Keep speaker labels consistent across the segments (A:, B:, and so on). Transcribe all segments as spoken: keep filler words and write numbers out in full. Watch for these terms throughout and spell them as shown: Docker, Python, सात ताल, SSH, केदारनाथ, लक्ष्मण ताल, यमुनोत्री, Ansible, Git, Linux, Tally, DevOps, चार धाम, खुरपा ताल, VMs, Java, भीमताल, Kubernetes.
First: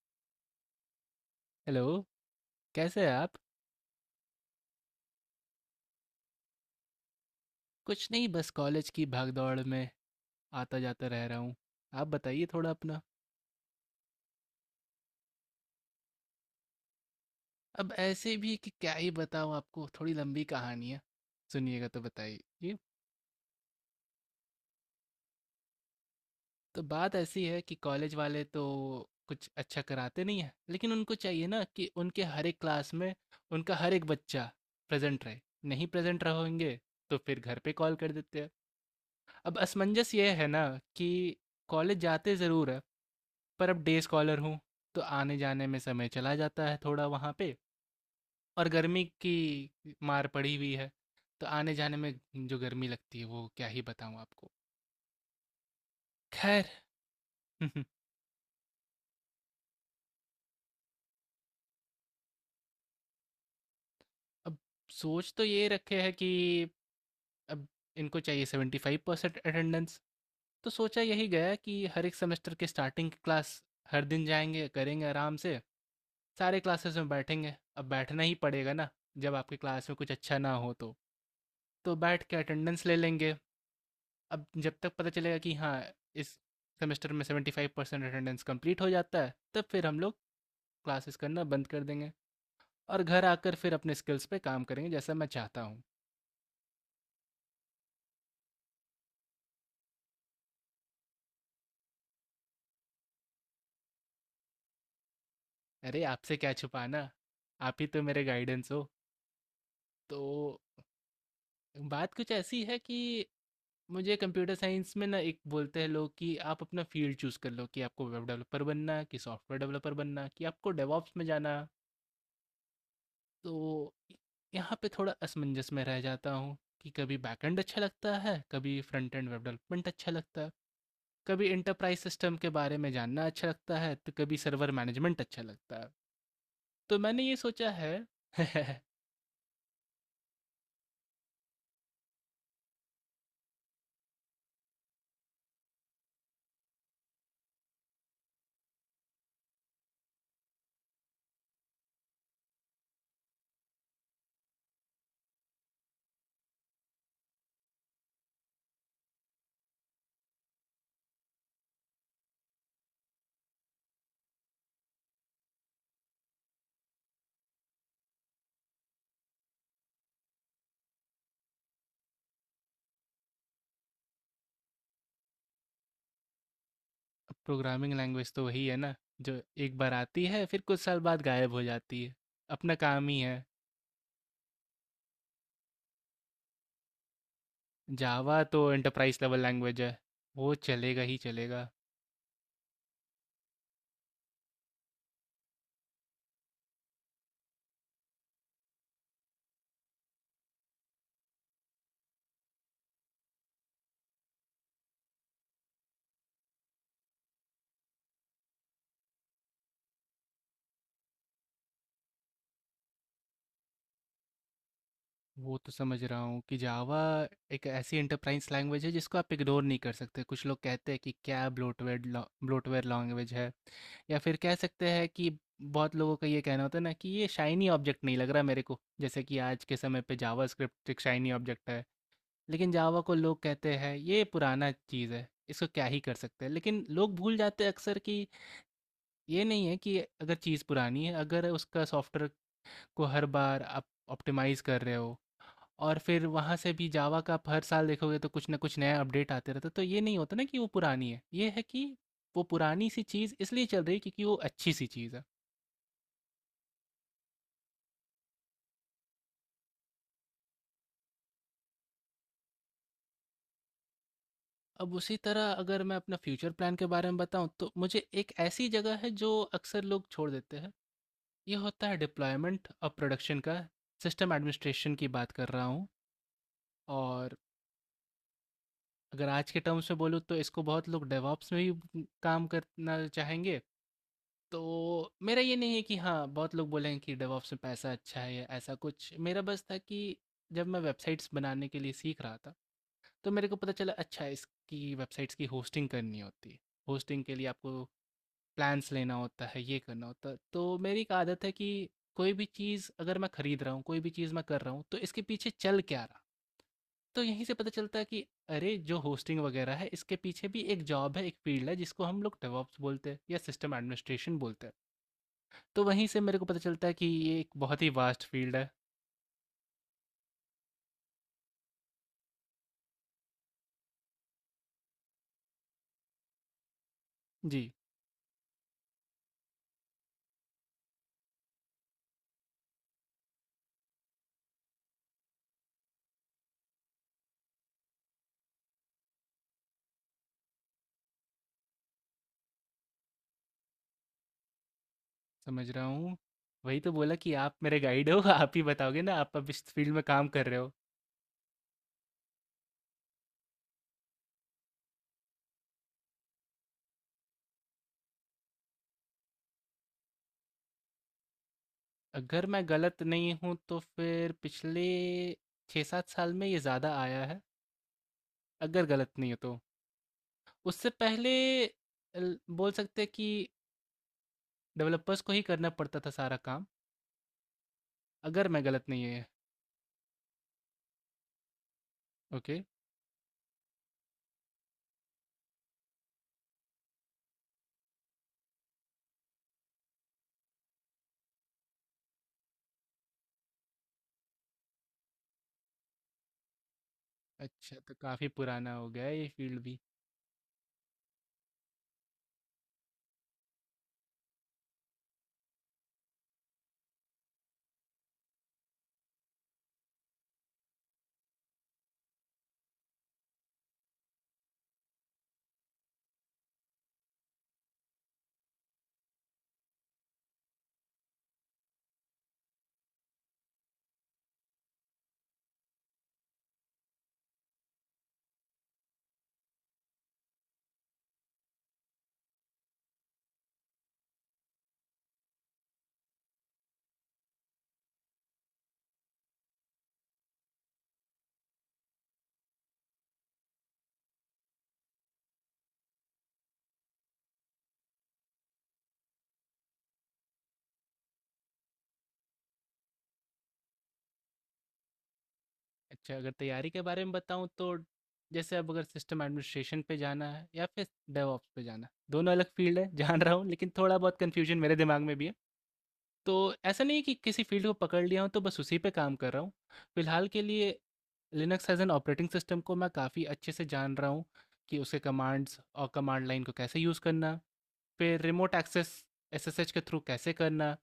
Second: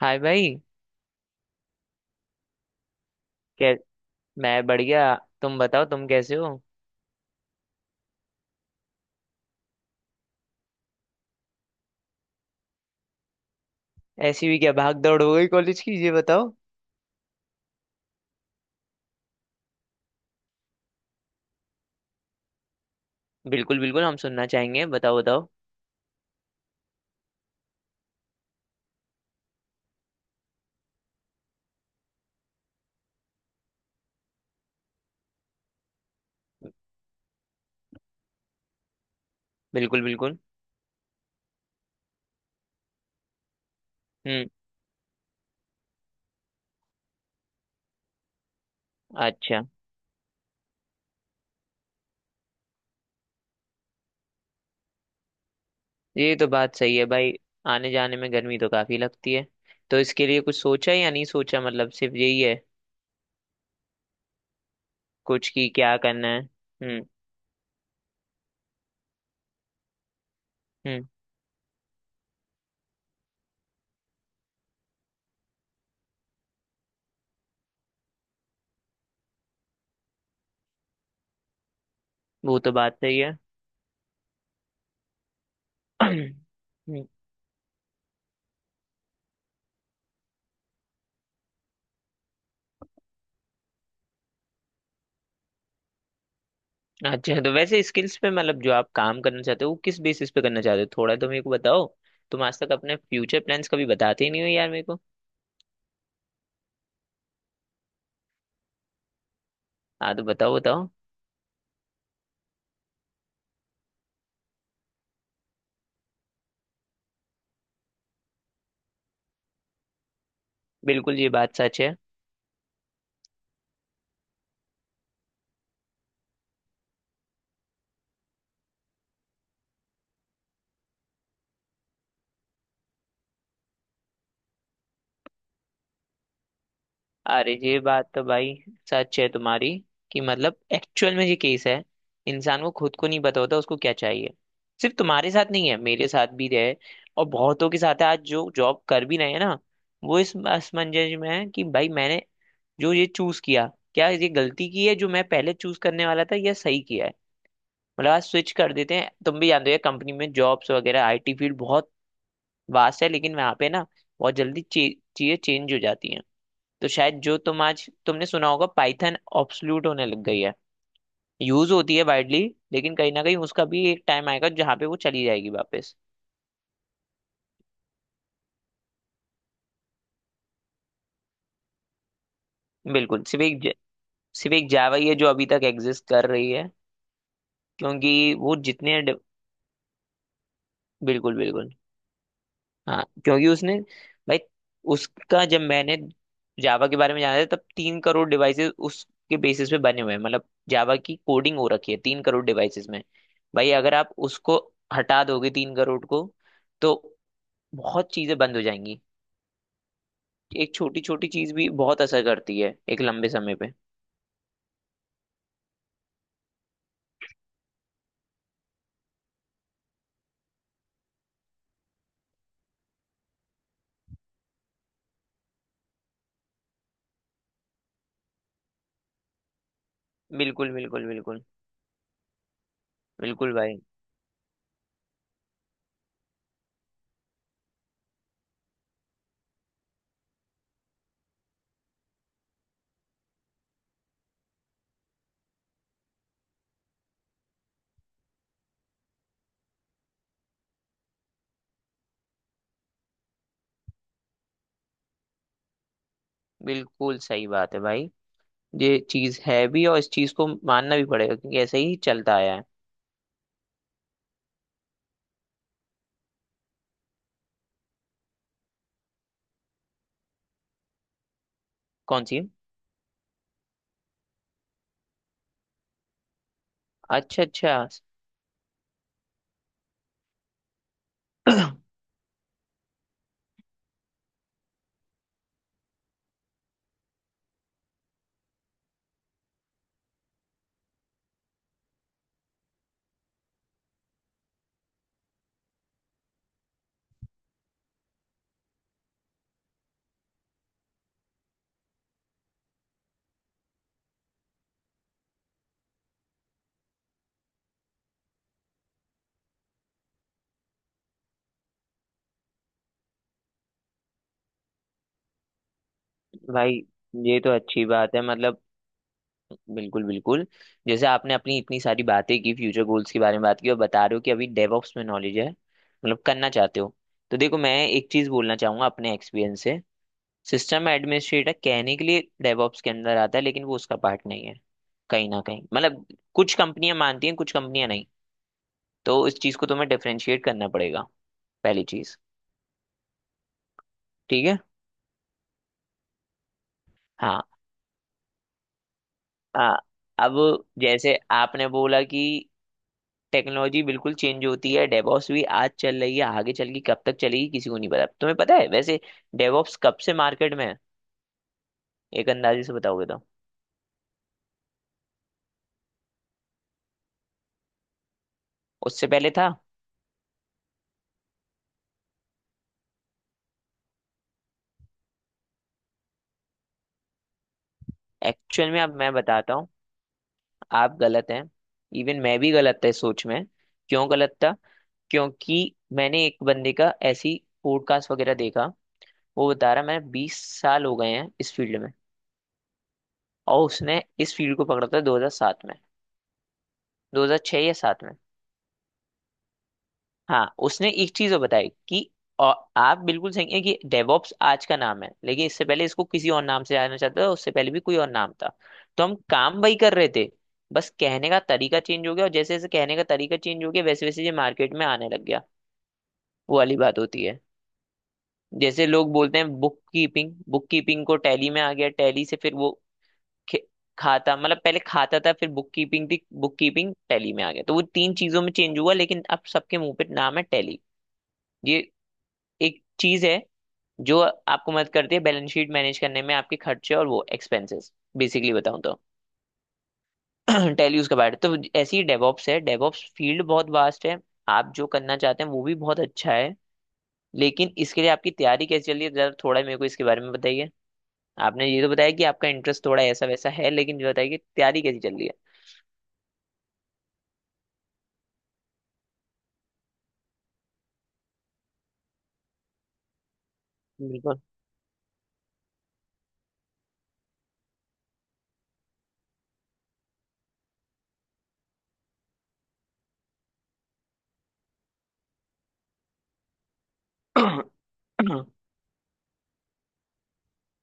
A: हाय भाई।
B: हेलो। कैसे हैं आप?
A: कै मैं बढ़िया। तुम बताओ तुम कैसे हो।
B: कुछ नहीं, बस कॉलेज की भागदौड़ में आता जाता रह रहा हूँ। आप बताइए थोड़ा अपना।
A: ऐसी भी क्या भाग दौड़ हो गई कॉलेज की ये बताओ।
B: अब ऐसे भी कि क्या ही बताऊँ आपको, थोड़ी लंबी कहानी है, सुनिएगा तो बताइए जी।
A: बिल्कुल बिल्कुल, हम सुनना चाहेंगे, बताओ बताओ।
B: तो बात ऐसी है कि कॉलेज वाले तो कुछ अच्छा कराते नहीं है, लेकिन उनको चाहिए ना कि उनके हर एक क्लास में उनका हर एक बच्चा प्रेजेंट रहे। नहीं प्रेजेंट रहेंगे तो फिर घर पे कॉल कर देते हैं। अब
A: बिल्कुल
B: असमंजस ये
A: बिल्कुल।
B: है ना कि कॉलेज जाते ज़रूर है पर अब डे स्कॉलर
A: हम्म।
B: हूँ। तो आने जाने में समय चला जाता है थोड़ा वहाँ पे। और गर्मी
A: अच्छा।
B: की मार पड़ी हुई है, तो आने जाने में जो गर्मी लगती है वो क्या ही बताऊँ आपको।
A: ये तो
B: खैर
A: बात सही है भाई। आने जाने में गर्मी तो काफी लगती है, तो इसके लिए कुछ सोचा या नहीं सोचा मतलब सिर्फ यही है।
B: अब सोच तो
A: कुछ
B: ये
A: की क्या
B: रखे है कि
A: करना है। हम्म।
B: अब इनको चाहिए सेवेंटी फाइव परसेंट अटेंडेंस। तो सोचा
A: हम्म।
B: यही गया कि हर एक सेमेस्टर के स्टार्टिंग की क्लास हर दिन जाएंगे, करेंगे आराम से, सारे क्लासेस में बैठेंगे। अब बैठना ही पड़ेगा ना, जब आपकी क्लास में कुछ अच्छा ना हो तो तो बैठ के
A: वो तो
B: अटेंडेंस
A: बात
B: ले
A: सही है।
B: लेंगे। अब जब तक पता चलेगा कि हाँ, इस
A: हम्म,
B: सेमेस्टर में seventy five percent attendance complete हो जाता है, तब फिर हम लोग क्लासेस करना बंद कर देंगे और घर आकर फिर अपने स्किल्स पे काम करेंगे जैसा मैं चाहता हूँ।
A: अच्छा। तो वैसे स्किल्स पे मतलब जो आप काम करना चाहते हो वो किस बेसिस पे करना चाहते हो थोड़ा तो मेरे को बताओ। तुम आज तक अपने फ्यूचर प्लान्स कभी बताते ही नहीं हो यार मेरे को।
B: अरे आपसे क्या छुपाना, आप ही तो मेरे गाइडेंस हो।
A: हाँ
B: तो
A: तो बताओ बताओ।
B: बात कुछ ऐसी है कि मुझे कंप्यूटर साइंस में ना एक बोलते हैं लोग कि आप अपना फील्ड चूज़ कर लो, कि आपको वेब डेवलपर बनना है कि सॉफ्टवेयर डेवलपर बनना है कि आपको डेवॉप्स
A: बिल्कुल
B: में
A: ये बात
B: जाना है।
A: सच है।
B: तो यहाँ पे थोड़ा असमंजस में रह जाता हूँ कि कभी बैकएंड अच्छा लगता है, कभी फ्रंट एंड वेब डेवलपमेंट अच्छा लगता है, कभी इंटरप्राइज सिस्टम के बारे में जानना अच्छा लगता है, तो कभी सर्वर मैनेजमेंट अच्छा लगता है। तो मैंने ये
A: अरे
B: सोचा
A: ये
B: है
A: बात तो भाई सच है तुम्हारी, कि मतलब एक्चुअल में ये केस है। इंसान को खुद को नहीं पता होता उसको क्या चाहिए। सिर्फ तुम्हारे साथ नहीं है, मेरे साथ भी है, और बहुतों के साथ है। आज जो जॉब कर भी रहे हैं ना, वो इस असमंजस में है कि भाई मैंने जो ये चूज किया क्या ये गलती की है, जो मैं पहले चूज करने वाला था, या सही किया है। मतलब आज स्विच कर देते हैं, तुम भी जानते हो कंपनी में जॉब्स वगैरह। आईटी फील्ड बहुत वास्ट है, लेकिन वहां पे ना बहुत जल्दी चे, चीजें चेंज हो जाती हैं। तो शायद जो तुम आज तुमने सुना होगा, पाइथन ऑब्सोल्यूट होने लग गई है, यूज होती है वाइडली, लेकिन कहीं ना कहीं उसका भी एक टाइम आएगा जहाँ पे वो चली जाएगी वापस।
B: प्रोग्रामिंग लैंग्वेज तो वही है ना, जो एक बार आती है फिर कुछ साल बाद गायब हो जाती है, अपना काम ही
A: बिल्कुल। सिर्फ
B: है।
A: एक ज- सिर्फ एक जावा ही है जो अभी तक एग्जिस्ट कर रही है, क्योंकि
B: जावा
A: वो
B: तो
A: जितने
B: एंटरप्राइज
A: डे-
B: लेवल लैंग्वेज है, वो चलेगा ही
A: बिल्कुल
B: चलेगा।
A: बिल्कुल। हाँ, क्योंकि उसने भाई, उसका जब मैंने जावा के बारे में जाना था, तब तीन करोड़ डिवाइसेस उसके बेसिस पे बने हुए हैं, मतलब जावा की कोडिंग हो रखी है तीन करोड़ डिवाइसेस में। भाई अगर आप उसको हटा दोगे तीन करोड़ को, तो बहुत चीजें बंद हो जाएंगी। एक छोटी छोटी चीज भी बहुत असर करती है एक लंबे समय पे।
B: वो तो समझ रहा हूँ कि जावा एक ऐसी एंटरप्राइज लैंग्वेज है जिसको आप इग्नोर नहीं कर सकते। कुछ लोग कहते हैं कि क्या ब्लोटवेयर ब्लोटवेयर लैंग्वेज है, या फिर कह सकते हैं कि बहुत लोगों का ये कहना होता है ना कि ये शाइनी ऑब्जेक्ट नहीं लग रहा मेरे को, जैसे कि आज के समय पे जावा
A: बिल्कुल
B: स्क्रिप्ट एक
A: बिल्कुल
B: शाइनी
A: बिल्कुल।
B: ऑब्जेक्ट है। लेकिन जावा को लोग
A: बिल्कुल
B: कहते
A: भाई,
B: हैं ये पुराना चीज़ है, इसको क्या ही कर सकते हैं। लेकिन लोग भूल जाते हैं अक्सर कि ये नहीं है कि अगर चीज़ पुरानी है। अगर उसका सॉफ्टवेयर को हर बार आप ऑप्टिमाइज़ कर रहे हो, और फिर वहाँ से भी जावा का आप हर साल देखोगे तो कुछ ना कुछ नया अपडेट आते रहता है, तो ये नहीं होता ना कि वो पुरानी है, ये है कि वो पुरानी सी चीज़ इसलिए चल रही है क्योंकि वो अच्छी सी चीज़ है।
A: बिल्कुल सही बात है भाई। ये चीज है भी, और इस चीज को मानना भी पड़ेगा, क्योंकि ऐसे ही चलता आया है।
B: अब उसी तरह अगर मैं अपना फ्यूचर प्लान के बारे में बताऊं तो मुझे एक ऐसी जगह है जो अक्सर लोग छोड़ देते हैं। ये होता है
A: कौन सी।
B: डिप्लॉयमेंट और प्रोडक्शन का। सिस्टम एडमिनिस्ट्रेशन की बात कर रहा हूँ। और
A: अच्छा अच्छा।
B: अगर आज के टर्म्स में बोलूँ तो इसको बहुत लोग डेवॉप्स में भी काम करना चाहेंगे। तो मेरा ये नहीं है कि हाँ, बहुत लोग बोलेंगे कि डेवॉप्स में पैसा अच्छा है या ऐसा कुछ। मेरा बस था कि जब मैं वेबसाइट्स बनाने के लिए सीख रहा था तो मेरे को पता चला, अच्छा इसकी वेबसाइट्स की होस्टिंग करनी होती है। होस्टिंग के लिए आपको प्लान्स लेना होता है, ये करना होता है। तो मेरी एक आदत है कि कोई भी चीज़ अगर मैं खरीद रहा हूँ, कोई भी चीज़ मैं कर रहा हूँ, तो इसके पीछे चल क्या रहा? तो यहीं से पता चलता है कि अरे जो होस्टिंग वगैरह है, इसके पीछे भी एक जॉब है, एक फील्ड है जिसको हम लोग डेवऑप्स बोलते हैं या सिस्टम एडमिनिस्ट्रेशन बोलते हैं। तो वहीं से मेरे को पता
A: भाई
B: चलता है कि ये
A: ये
B: एक
A: तो
B: बहुत
A: अच्छी
B: ही
A: बात है
B: वास्ट फील्ड
A: मतलब।
B: है।
A: बिल्कुल बिल्कुल। जैसे आपने अपनी इतनी सारी बातें की, फ्यूचर गोल्स के बारे में बात की, और बता रहे हो कि अभी डेवऑप्स में नॉलेज है, मतलब करना चाहते हो। तो देखो
B: जी,
A: मैं एक चीज बोलना चाहूंगा अपने एक्सपीरियंस से। सिस्टम एडमिनिस्ट्रेटर कहने के लिए डेवऑप्स के अंदर आता है, लेकिन वो उसका पार्ट नहीं है। कहीं ना कहीं मतलब कुछ कंपनियां मानती हैं, कुछ कंपनियां नहीं। तो इस चीज को तुम्हें डिफरेंशिएट करना पड़ेगा, पहली चीज। ठीक है।
B: समझ रहा हूँ। वही तो बोला कि
A: हाँ।
B: आप मेरे गाइड हो, आप ही बताओगे ना, आप अब इस
A: आ,
B: फील्ड में काम
A: अब
B: कर रहे हो।
A: जैसे आपने बोला कि टेक्नोलॉजी बिल्कुल चेंज होती है, डेवॉप्स भी आज चल रही है, आगे चल के कब तक चलेगी किसी को नहीं पता। तुम्हें पता है वैसे डेवॉप्स कब से मार्केट में है। एक
B: अगर मैं
A: अंदाजे से
B: गलत
A: बताओगे तो।
B: नहीं हूँ तो फिर पिछले छः सात साल में ये ज़्यादा आया है, अगर
A: उससे
B: गलत
A: पहले
B: नहीं हो
A: था।
B: तो। उससे पहले ल- बोल सकते हैं कि डेवलपर्स को ही करना पड़ता था सारा काम, अगर मैं
A: एक्चुअल में
B: गलत
A: अब
B: नहीं
A: मैं
B: है।
A: बताता हूँ। आप गलत हैं। इवन मैं भी
B: ओके।
A: गलत था इस सोच में। क्यों गलत था। क्योंकि मैंने एक बंदे का ऐसी पॉडकास्ट वगैरह देखा। वो बता रहा मैं बीस साल हो गए हैं इस फील्ड में, और उसने इस फील्ड को पकड़ा था दो हज़ार सात में, दो हज़ार छह या
B: अच्छा, तो
A: सात।
B: काफ़ी पुराना हो गया है ये फील्ड भी।
A: हाँ उसने एक चीज और बताई कि, और आप बिल्कुल सही है, कि डेवॉप्स आज का नाम है, लेकिन इससे पहले इसको किसी और नाम से जाना चाहता था, उससे पहले भी कोई और नाम था। तो हम काम वही कर रहे थे, बस कहने का तरीका चेंज हो गया, और जैसे जैसे कहने का तरीका चेंज हो गया, वैसे वैसे ये मार्केट में आने लग गया। वो वाली बात होती है, जैसे लोग बोलते हैं बुक कीपिंग। बुक कीपिंग को टैली में आ गया, टैली से फिर वो खे- खाता। मतलब पहले खाता था, फिर बुक कीपिंग थी, बुक कीपिंग टैली में आ गया, तो वो तीन चीजों में चेंज हुआ, लेकिन अब सबके मुंह पे नाम है टैली। ये एक चीज है जो आपको मदद करती है बैलेंस शीट मैनेज करने में, आपके खर्चे और वो एक्सपेंसेस बेसिकली बताऊं तो टेल यू उसके बारे, तो ऐसी ही डेवॉप्स है। डेवॉप्स फील्ड बहुत वास्ट है। आप जो करना चाहते हैं वो भी बहुत अच्छा है, लेकिन इसके लिए आपकी तैयारी कैसे चल रही है जरा थोड़ा मेरे को इसके बारे में बताइए। आपने ये तो बताया कि आपका इंटरेस्ट थोड़ा ऐसा वैसा है, लेकिन ये बताइए कि तैयारी कैसी चल रही है।
B: अच्छा, अगर तैयारी के बारे में बताऊँ तो जैसे अब अगर सिस्टम एडमिनिस्ट्रेशन पे जाना है या फिर डेवऑप्स पे जाना है, दोनों अलग फील्ड है जान रहा हूँ लेकिन थोड़ा बहुत
A: बिल्कुल।
B: कन्फ्यूजन मेरे दिमाग में भी है। तो ऐसा नहीं है कि किसी फील्ड को पकड़ लिया हूँ तो बस उसी पे काम कर रहा हूँ। फिलहाल के लिए Linux as an operating system को मैं काफ़ी अच्छे से जान रहा हूँ, कि उसके कमांड्स और कमांड लाइन को कैसे यूज़ करना, फिर रिमोट एक्सेस एसएसएच के थ्रू कैसे करना,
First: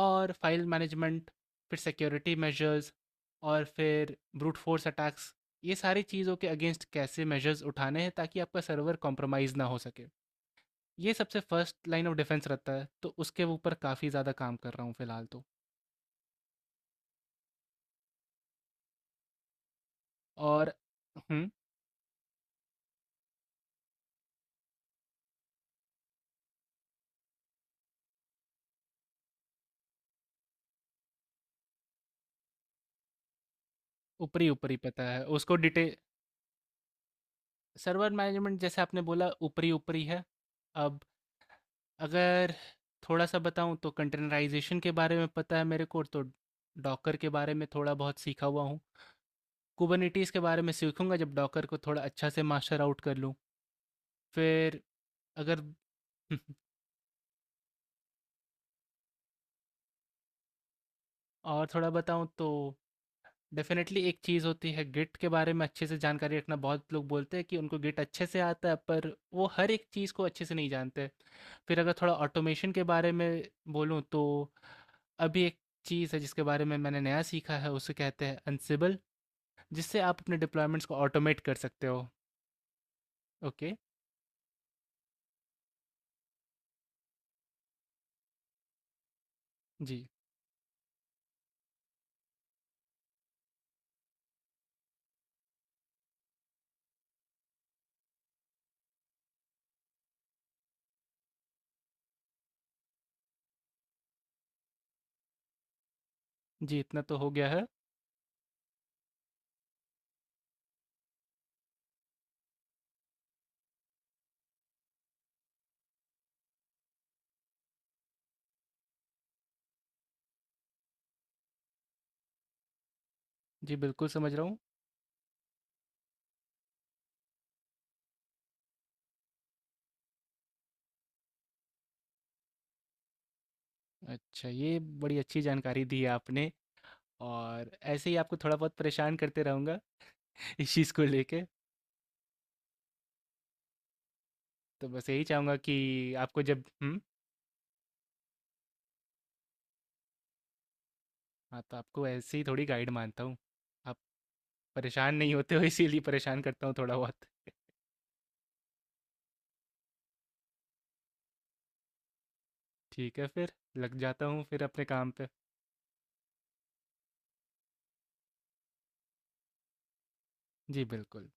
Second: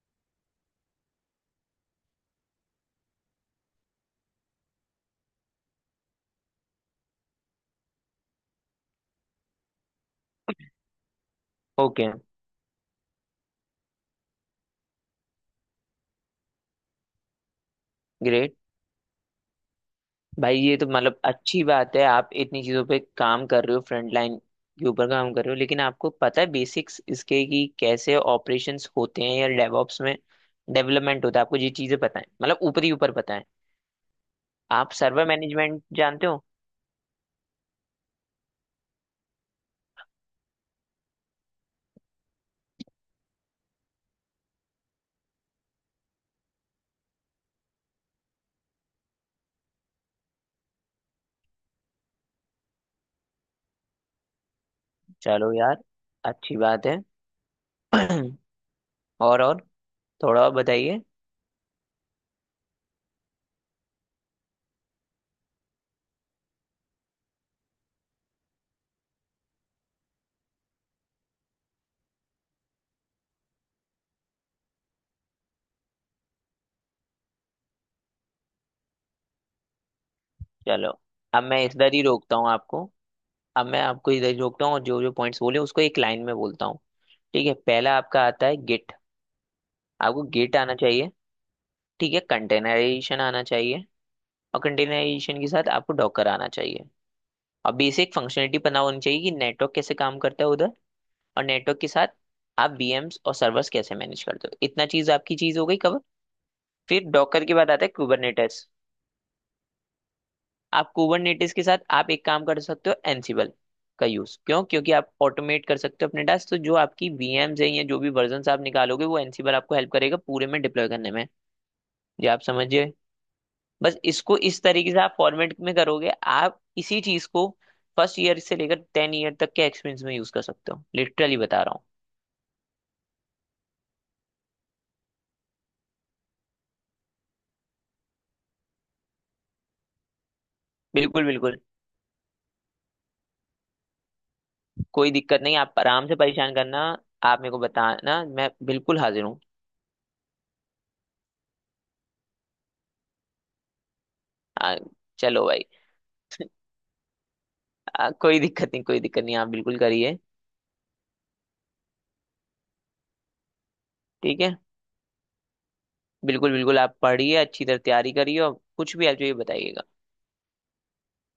B: और फाइल मैनेजमेंट, फिर सिक्योरिटी मेजर्स, और फिर ब्रूट फोर्स अटैक्स, ये सारी चीज़ों के अगेंस्ट कैसे मेजर्स उठाने हैं ताकि आपका सर्वर कॉम्प्रोमाइज़ ना हो सके। ये सबसे first line
A: okay,
B: of defence रहता है, तो उसके ऊपर काफ़ी ज़्यादा काम कर रहा हूँ फ़िलहाल तो।
A: ग्रेट। भाई
B: और
A: ये तो मतलब
B: हम्म।
A: अच्छी बात है, आप इतनी चीजों पे काम कर रहे हो, फ्रंट लाइन के ऊपर काम कर रहे हो, लेकिन आपको पता है बेसिक्स इसके कि कैसे ऑपरेशंस होते हैं या डेवऑप्स में डेवलपमेंट होता है, आपको ये चीजें पता है मतलब ऊपर ही ऊपर पता है।
B: ऊपरी ऊपरी
A: आप
B: पता है,
A: सर्वर
B: उसको
A: मैनेजमेंट
B: डिटेल।
A: जानते हो।
B: सर्वर मैनेजमेंट जैसे आपने बोला ऊपरी ऊपरी है। अब अगर थोड़ा सा बताऊं तो कंटेनराइजेशन के बारे में पता है मेरे को, तो डॉकर के बारे में थोड़ा बहुत सीखा हुआ हूँ। कुबरनिटीज़ के बारे में सीखूँगा जब डॉकर को थोड़ा अच्छा से मास्टर आउट कर लूँ। फिर
A: चलो
B: अगर
A: यार, अच्छी बात है। और और थोड़ा और बताइए।
B: और थोड़ा बताऊँ तो डेफ़िनेटली एक चीज़ होती है गिट के बारे में अच्छे से जानकारी रखना। बहुत लोग बोलते हैं कि उनको गिट अच्छे से आता है, पर वो हर एक चीज़ को अच्छे से नहीं जानते। फिर अगर थोड़ा ऑटोमेशन के बारे में बोलूँ तो अभी एक चीज़ है जिसके बारे में मैंने नया सीखा है, उसे कहते हैं अनसिबल, जिससे आप अपने डिप्लॉयमेंट्स
A: चलो
B: को ऑटोमेट
A: अब
B: कर
A: मैं
B: सकते
A: इधर ही
B: हो।
A: रोकता हूँ आपको। अब
B: ओके,
A: मैं आपको इधर ही रोकता हूँ, और जो जो पॉइंट्स बोले उसको एक लाइन में बोलता हूँ। ठीक है, पहला आपका आता है गिट।
B: जी।
A: आपको गिट आना चाहिए। ठीक है, कंटेनराइजेशन आना चाहिए, और कंटेनराइजेशन के साथ आपको डॉकर आना चाहिए। और बेसिक फंक्शनलिटी पता होनी चाहिए कि नेटवर्क कैसे काम करता है उधर। और नेटवर्क के साथ आप V Ms और सर्वर्स कैसे मैनेज करते हो, इतना चीज आपकी चीज हो गई कवर।
B: जी, इतना
A: फिर
B: तो हो
A: डॉकर
B: गया
A: के
B: है।
A: बाद आता है कुबरनेटिस। आप कुबरनेटिस के साथ आप एक काम कर सकते हो, एनसिबल का यूज क्यों, क्योंकि आप ऑटोमेट कर सकते हो अपने टास्क, तो जो आपकी V Ms है या जो भी वर्जन आप निकालोगे, वो एनसिबल आपको हेल्प करेगा पूरे में डिप्लॉय करने में। ये आप समझिए।
B: जी,
A: बस
B: बिल्कुल समझ
A: इसको
B: रहा हूँ।
A: इस तरीके से आप फॉर्मेट में करोगे, आप इसी चीज को फर्स्ट ईयर से लेकर टेन ईयर तक के एक्सपीरियंस में यूज कर सकते हो, लिटरली बता रहा हूँ।
B: अच्छा, ये बड़ी अच्छी जानकारी दी है आपने, और ऐसे ही आपको थोड़ा बहुत परेशान करते रहूँगा इस चीज़ को
A: बिल्कुल
B: लेके।
A: बिल्कुल।
B: तो बस
A: कोई
B: यही
A: दिक्कत
B: चाहूँगा
A: नहीं, आप
B: कि
A: आराम से
B: आपको
A: परेशान
B: जब
A: करना।
B: हम्म,
A: आप मेरे को बताना, मैं बिल्कुल हाजिर हूँ।
B: हाँ तो आपको ऐसे ही थोड़ी गाइड मानता हूँ आप।
A: आ,
B: परेशान नहीं
A: चलो
B: होते हो
A: भाई।
B: इसीलिए परेशान करता हूँ थोड़ा बहुत।
A: आ, कोई दिक्कत नहीं, कोई दिक्कत नहीं, आप बिल्कुल करिए।
B: ठीक है फिर लग जाता
A: ठीक
B: हूँ
A: है,
B: फिर अपने काम पे।
A: बिल्कुल बिल्कुल आप पढ़िए, अच्छी तरह तैयारी करिए, और कुछ भी आप जो ये बताइएगा।
B: जी बिल्कुल।